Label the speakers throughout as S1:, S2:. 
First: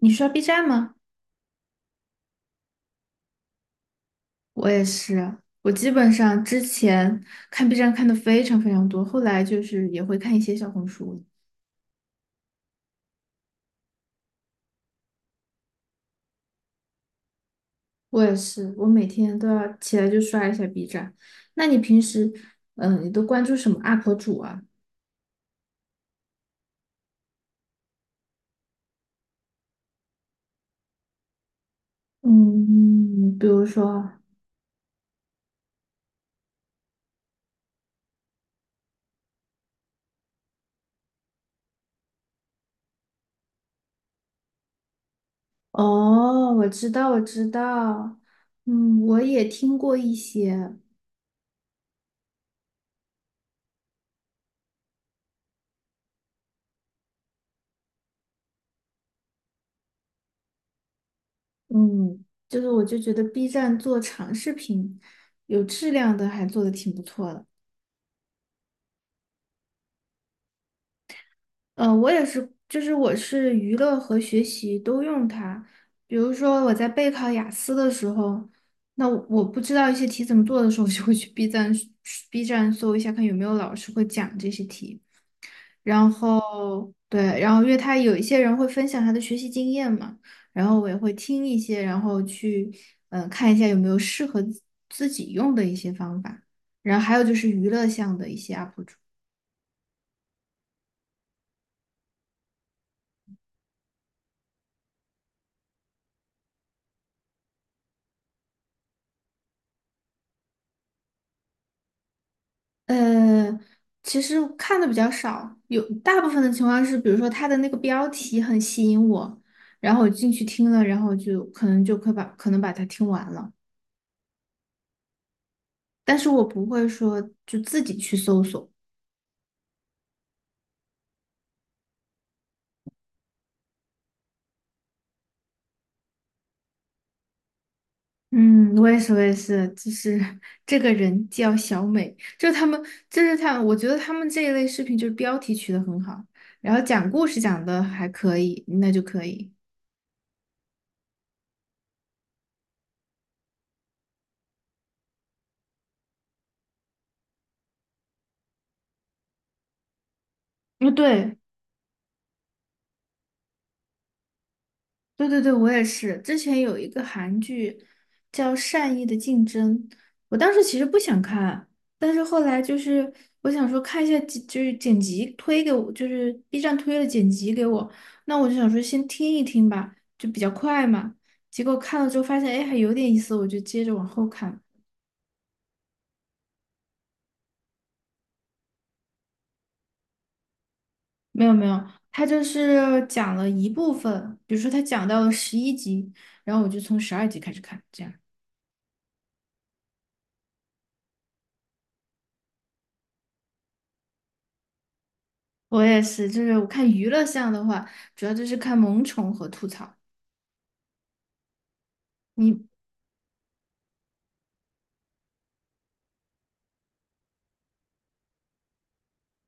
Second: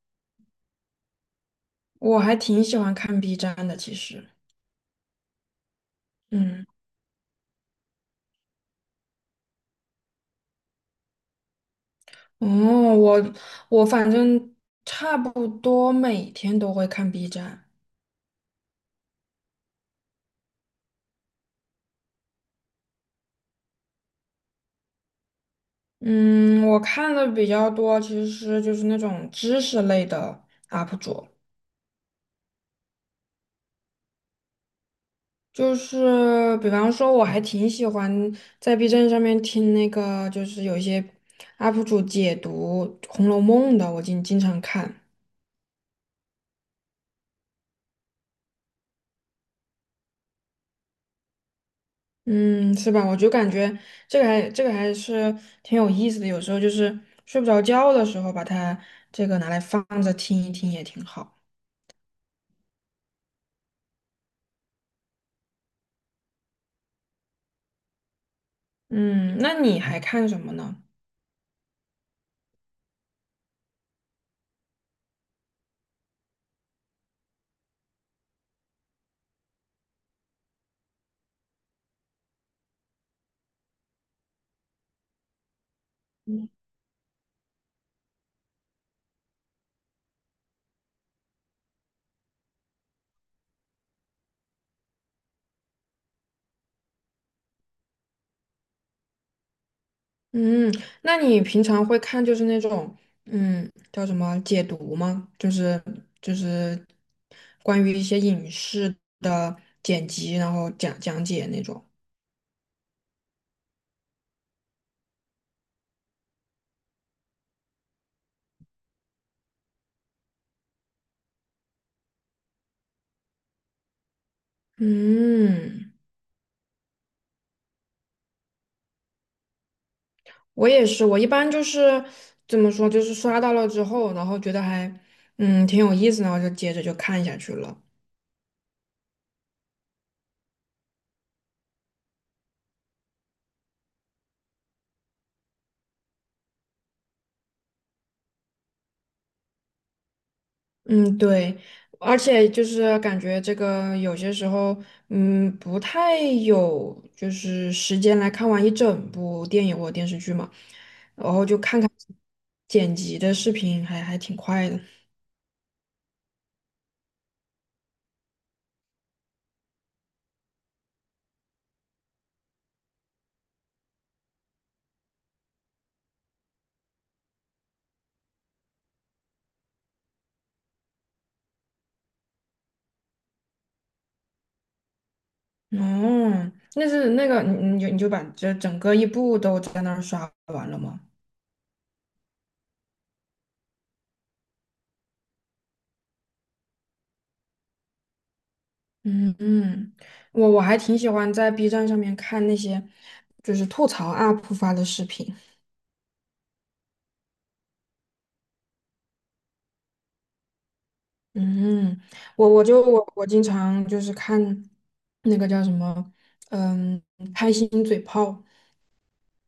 S1: 你刷 B 站吗？
S2: 我还挺喜欢看 B 站的，其实，
S1: 我也是，我基本上之
S2: 嗯，
S1: 前看 B 站看的非常非常多，后来就是也会看一些小红书。
S2: 哦，我我反正差不多每天都会看 B 站。
S1: 我也是，我每天都要起来就刷一下 B 站。那你平时，你都关注什么 UP 主啊？
S2: 嗯，我看的比较多，其实就是那种知识类的 UP 主，
S1: 嗯，比如说，
S2: 就是比方说，我还挺喜欢在 B 站上面听那个，就是有一些 UP 主解读《红楼梦》的，我经常看。
S1: 哦，我知道，我知道，嗯，我也听过一些，
S2: 嗯，是吧？我就感觉这个还是挺有意思的，有时候就是睡不着觉的时候，把它这个拿来放着听一听也挺好。
S1: 嗯，就是我就觉得 B 站做长视频，有质量的还做的挺不错的。
S2: 嗯，那你还看什么呢？
S1: 我也是，就是我是娱乐和学习都用它。比如说我在备考雅思的时候，那我不知道一些题怎么做的时候，我就会去 B 站 搜一下，看有没有老师会讲这些题。然后对，然后因为他有一些人会分享他的学习经验嘛，然后我也会听一些，然后去看一下有没有适合自己用的一些方法。然后还有就是娱乐项的一些 UP主。
S2: 嗯，那你平常会看就是那种叫什么解读吗？就是关于一些影视的剪辑，然后讲解那种。
S1: 呃，其实看的比较少，有大部分的情况是，比如说他的那个标题很吸引我，然后我进去听了，然后我就可能就可以把可能把它听完了，
S2: 嗯。
S1: 但是我不会说就自己去搜索。
S2: 我也是，我一般就是怎么说，就是刷到了之后，然后觉得还挺有意思，然后就接着就看下去了。
S1: 嗯，我也是，我也是，就是这个人叫小美，就是他们我觉得他们这一类视频就是标题取得很好，然后讲故事讲的还可以，那就可以。
S2: 嗯，对，而且就是感觉这个有些时候，嗯，不太有就是时间来看完一整部电影或者电视剧嘛，
S1: 嗯，
S2: 然
S1: 对，
S2: 后就看看剪辑的视频还，还挺快的。
S1: 对对对，我也是。之前有一个韩剧叫《善意的竞争》，我当时其实不想看，但是后来就是我想说看一下剪就是剪辑推给我，就是 B 站推了剪辑给我，那我就想说先听一听吧，就比较快嘛。结果看了之后发现，哎，还有点意思，我就接着往后看。
S2: 哦，那是那个，你就把这整个一部都在那儿刷完了吗？
S1: 没有没有，他就是讲了一部分，比如说他讲到了11集，然后我就从12集开始看，这样。
S2: 嗯嗯，我还挺喜欢在 B 站上面看那些就是吐槽 UP 发的视频。
S1: 我也是，就是我看娱乐项的话，主要就是看萌宠和吐槽。
S2: 嗯，我我
S1: 你
S2: 就我我经常就是看那个叫什么，嗯，开心嘴炮。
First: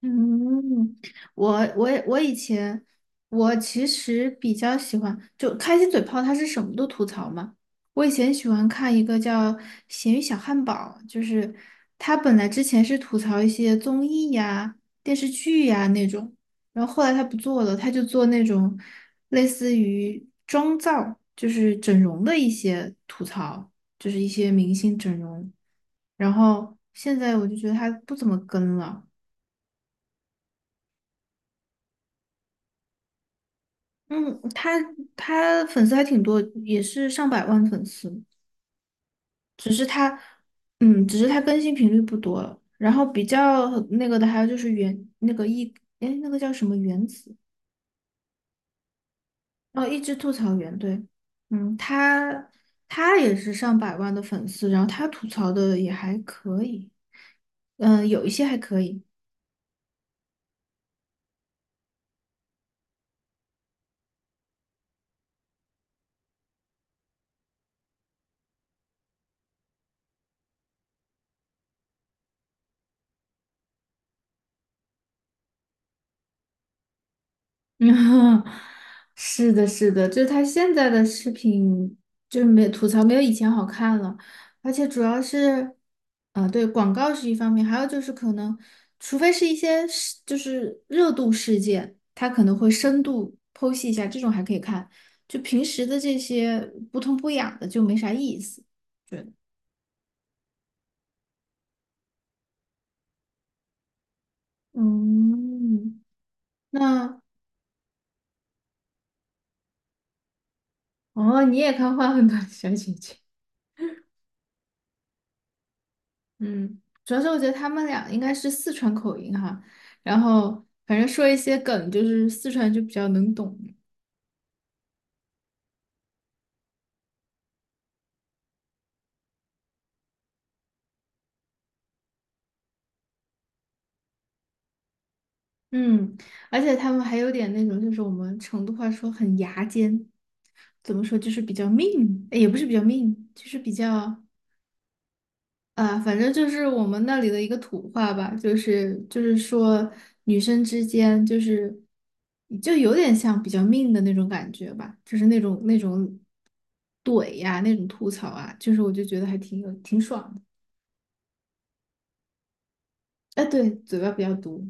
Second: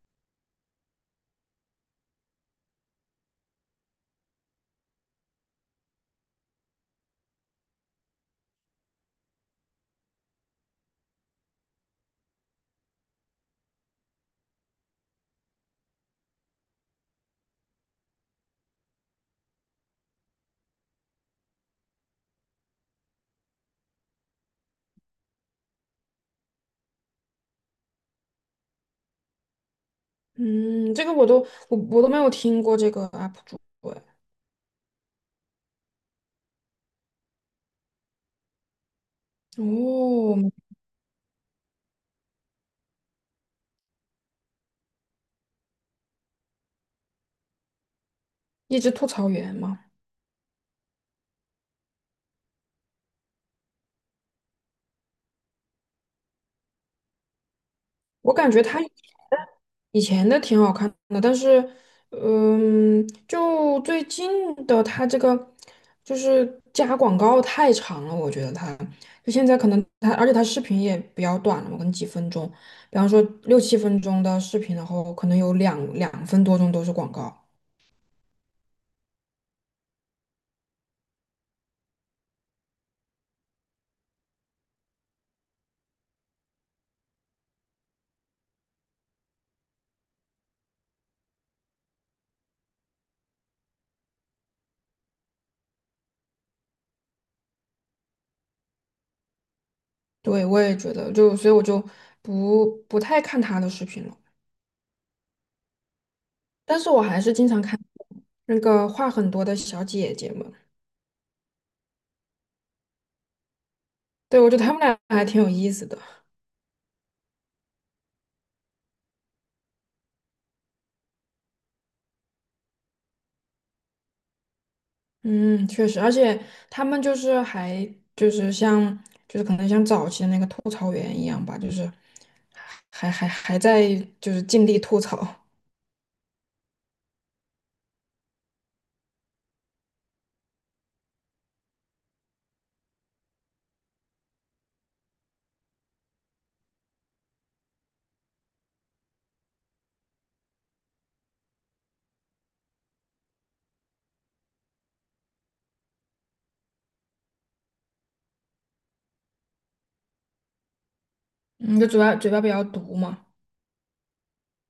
S1: 嗯，我以前我其实比较喜欢，就开心嘴炮，他是什么都吐槽嘛。我以前喜欢看一个叫《咸鱼小汉堡》，就是他本来之前是吐槽一些综艺呀、电视剧呀那种，然后后来他不做了，他就做那种类似于妆造，就是整容的一些吐槽，就是一些明星整容。然后现在我就觉得他不怎么跟了。
S2: 这个我都没有听过这个 UP 主哎。
S1: 嗯，他粉丝还挺多，也是上百万粉丝，只是他，
S2: 哦，
S1: 只是他更新频率不多了。然后比较那个的还有就是原那个一，哎，那个叫什么原子？
S2: 一只吐槽员嘛，
S1: 哦，一只吐槽原对，嗯，他也是上百万的粉丝，然后他吐槽的也还可以，有一
S2: 我
S1: 些
S2: 感
S1: 还
S2: 觉他
S1: 可以。
S2: 以前的挺好看的，但是，嗯，就最近的它这个就是加广告太长了，我觉得它就现在可能它，而且它视频也比较短了嘛，可能几分钟，比方说六七分钟的视频，然后可能有两分多钟都是广告。
S1: 嗯，是的，是的，就是他现在的视频就是没吐槽没有以前好看了，而且主要是，啊、对，广告是一方面，还有就是可能，除非是一些事就是热度事件，他可能会深度剖析一下，这种还可以看，就平时的这些不痛不痒的就没啥意思，对，
S2: 对，我也觉得，就所以我就不太看他的视频了，
S1: 嗯，
S2: 但是我还
S1: 那
S2: 是经常看那个话很多的小姐姐们。
S1: 哦，你也看《花很短的小姐姐》？
S2: 对，我觉得她们俩还挺有意思的。
S1: 嗯，主要是我觉得他们俩应该是四川口音哈，然后反正说一些梗，就是四川就比较能懂。
S2: 嗯，确实，而且他们就是还就是像就是可能像早期的那个吐槽员一样吧，就是还还还在就是尽力吐槽。
S1: 嗯，而且他们还有点那种，就是我们成都话说很牙尖，怎么说就是比较命，哎也不是比较命，就是比较。啊，反正就是我们那里的一个土话吧，就是说女生之间就是就有点像比较命的那种感觉吧，就是那种怼呀、那种吐槽啊，就是我就觉得还挺爽的。
S2: 嗯，就嘴巴比较毒嘛。
S1: 哎，对，嘴巴比较毒。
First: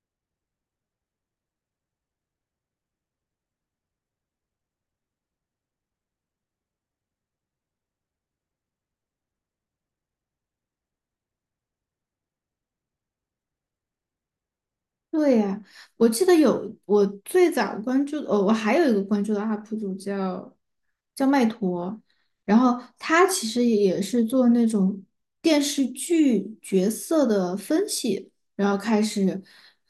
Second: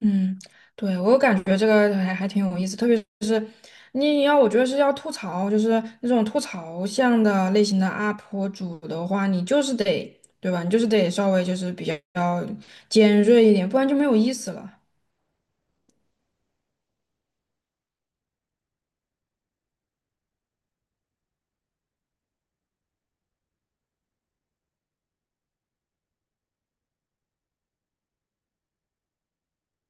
S2: 嗯，对，我感觉这个还挺有意思，特别是我觉得是要吐槽，就是那种吐槽向的类型的 UP 主的话，你就是得对吧，你就是得稍微就是比较尖锐一点，不然就没有意思了。
S1: 对呀，我记得有我最早关注，哦，我还有一个关注的 UP 主叫麦陀，然后他其实也是做那种电视剧角色的分析，然后开始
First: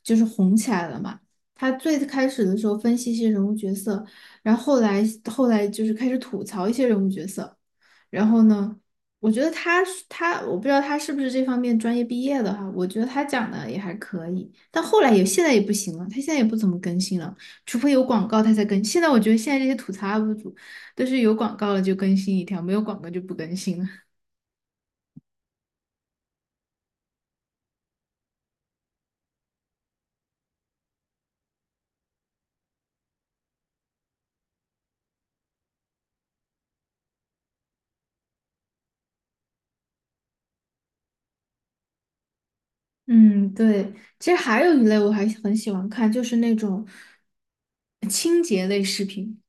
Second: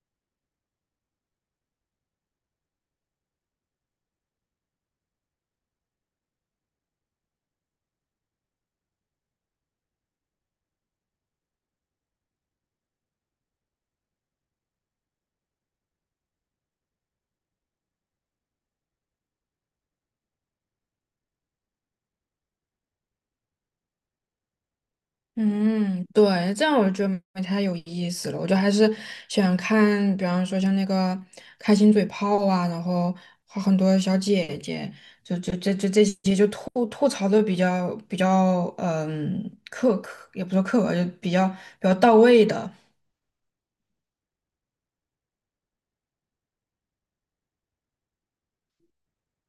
S1: 就是红起来了嘛。他最开始的时候分析一些人物角色，然后后来就是开始吐槽一些人物角色，然后呢？我觉得他是他，我不知道他是不是这方面专业毕业的哈。我觉得他讲的也还可以，但后来也现在也不行了，他现在也不怎么更新了，除非有广告他才更新。现在我觉得现在这些吐槽 UP 主都是有广告了就更新一条，没有广告就不更新了。
S2: 嗯，对，这样我就觉得没太有意思了。我就还是喜欢看，比方说像那个开心嘴炮啊，然后和很多小姐姐吐槽的比较，嗯，也不说刻薄，就比较到位的。
S1: 嗯，对。其实还有一类我还很喜欢看，就是那种清洁类视频。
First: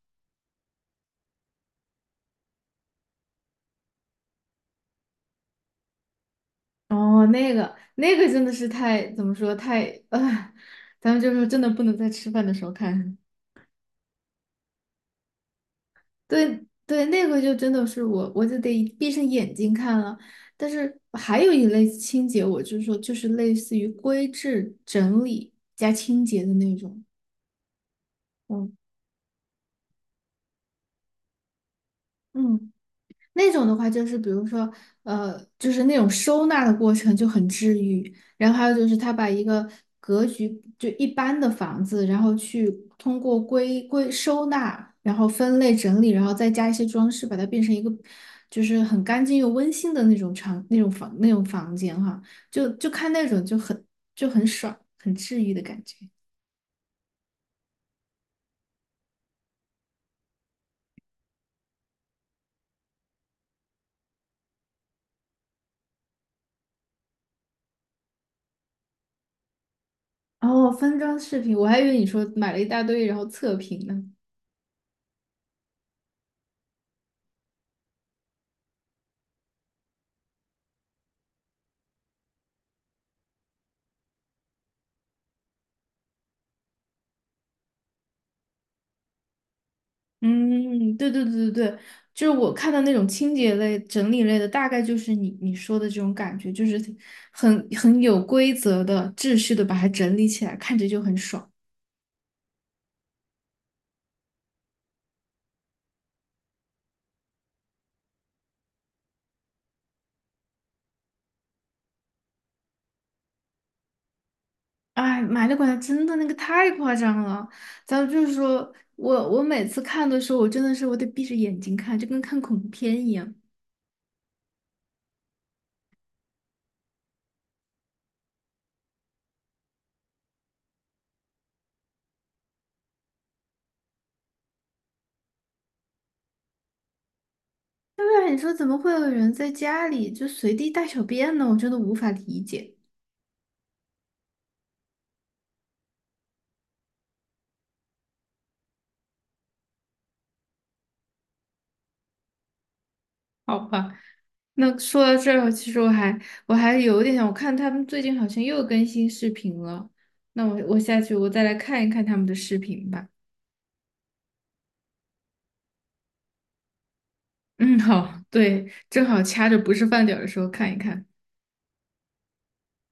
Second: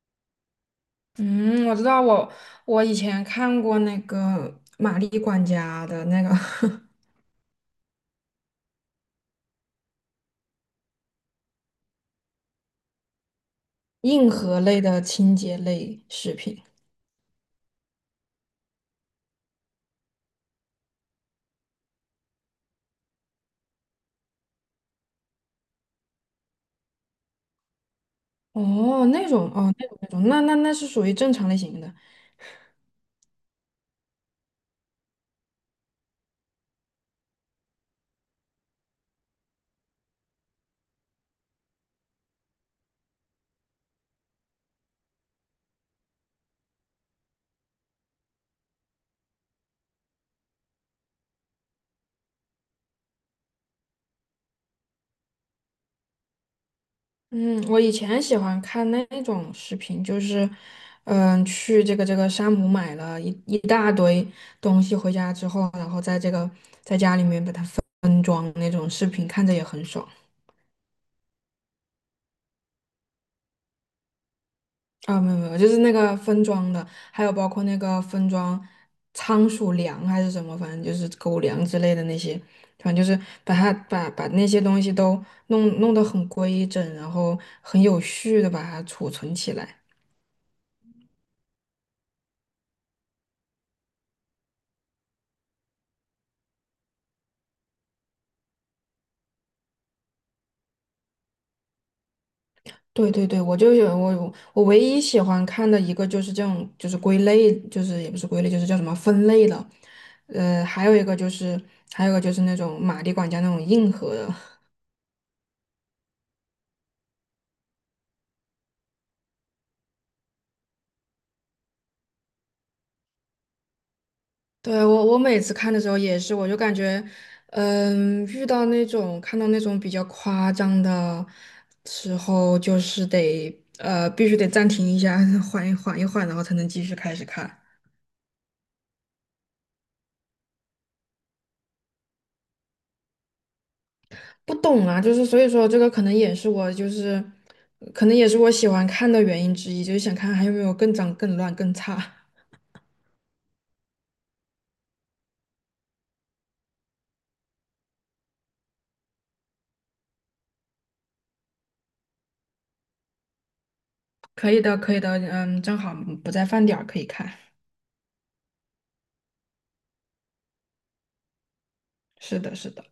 S2: 嗯，我知道我，我以前看过那个玛丽管家的那个
S1: 哦，那个真的是太怎么说太啊，咱们就是真的不能在吃饭的时候看。
S2: 硬核类的清洁类视频。
S1: 对对，那个就真的是我就得闭上眼睛看了。但是还有一类清洁，我就是说，就是类似于规制、整理加清洁的那种。嗯
S2: 哦，那种哦，那种那种，那那那是属于正常类型的。
S1: 嗯，那种的话，就是比如说，就是那种收纳的过程就很治愈。然后还有就是，他把一个格局就一般的房子，然后去通过归收纳，然后分类整理，然后再加一些装饰，把它变成一个就是很干净又温馨的那种房间哈。就看那种就很爽，很治愈的感觉。
S2: 嗯，我以前喜欢看那种视频，就是，嗯，去这个山姆买了一大堆东西回家之后，然后在这个在家里面把它分装那种视频，看着也很爽。
S1: 哦，分装视频，我还以为你说买了一大堆然后测评呢。
S2: 没有，就是那个分装的，还有包括那个分装仓鼠粮还是什么，反正就是狗粮之类的那些，反正就是把它把把那些东西都弄得很规整，然后很有序的把它储存起来。
S1: 嗯，对对对对对，就是我看到那种清洁类、整理类的，大概就是你说的这种感觉，就是很有规则的、秩序的把它整理起来，看着就很爽。
S2: 对对对，我就有我我唯一喜欢看的一个就是这种，就是归类，就是也不是归类，就是叫什么分类了，呃，还有一个就是还有一个就是那种马里管家那种硬核的。
S1: 哎，买力管家真的那个太夸张了，咱们就是说我每次看的时候，我真的是我得闭着眼睛看，就跟看恐怖片一样。
S2: 对，我我每次看的时候也是，我就感觉，嗯，遇到那种看到那种比较夸张的时候，就是得必须得暂停一下。缓一缓，然后才能继续开始看。
S1: 对不然你说怎么会有人在家里就随地大小便呢？我真的无法理解。
S2: 不懂啊，就是所以说这个可能也是我喜欢看的原因之一，就是想看还有没有更脏、更乱、更差。
S1: 好吧。那说到这儿，其实我还有点想，我看他们最近好像又更新视频了。那我下去我再来看一看他们的视频吧。
S2: 可以的，可以的，嗯，正好不在饭点儿可以看。
S1: 嗯，好，对，正好掐着不是饭点儿的时候看一看。
S2: 是的，是的。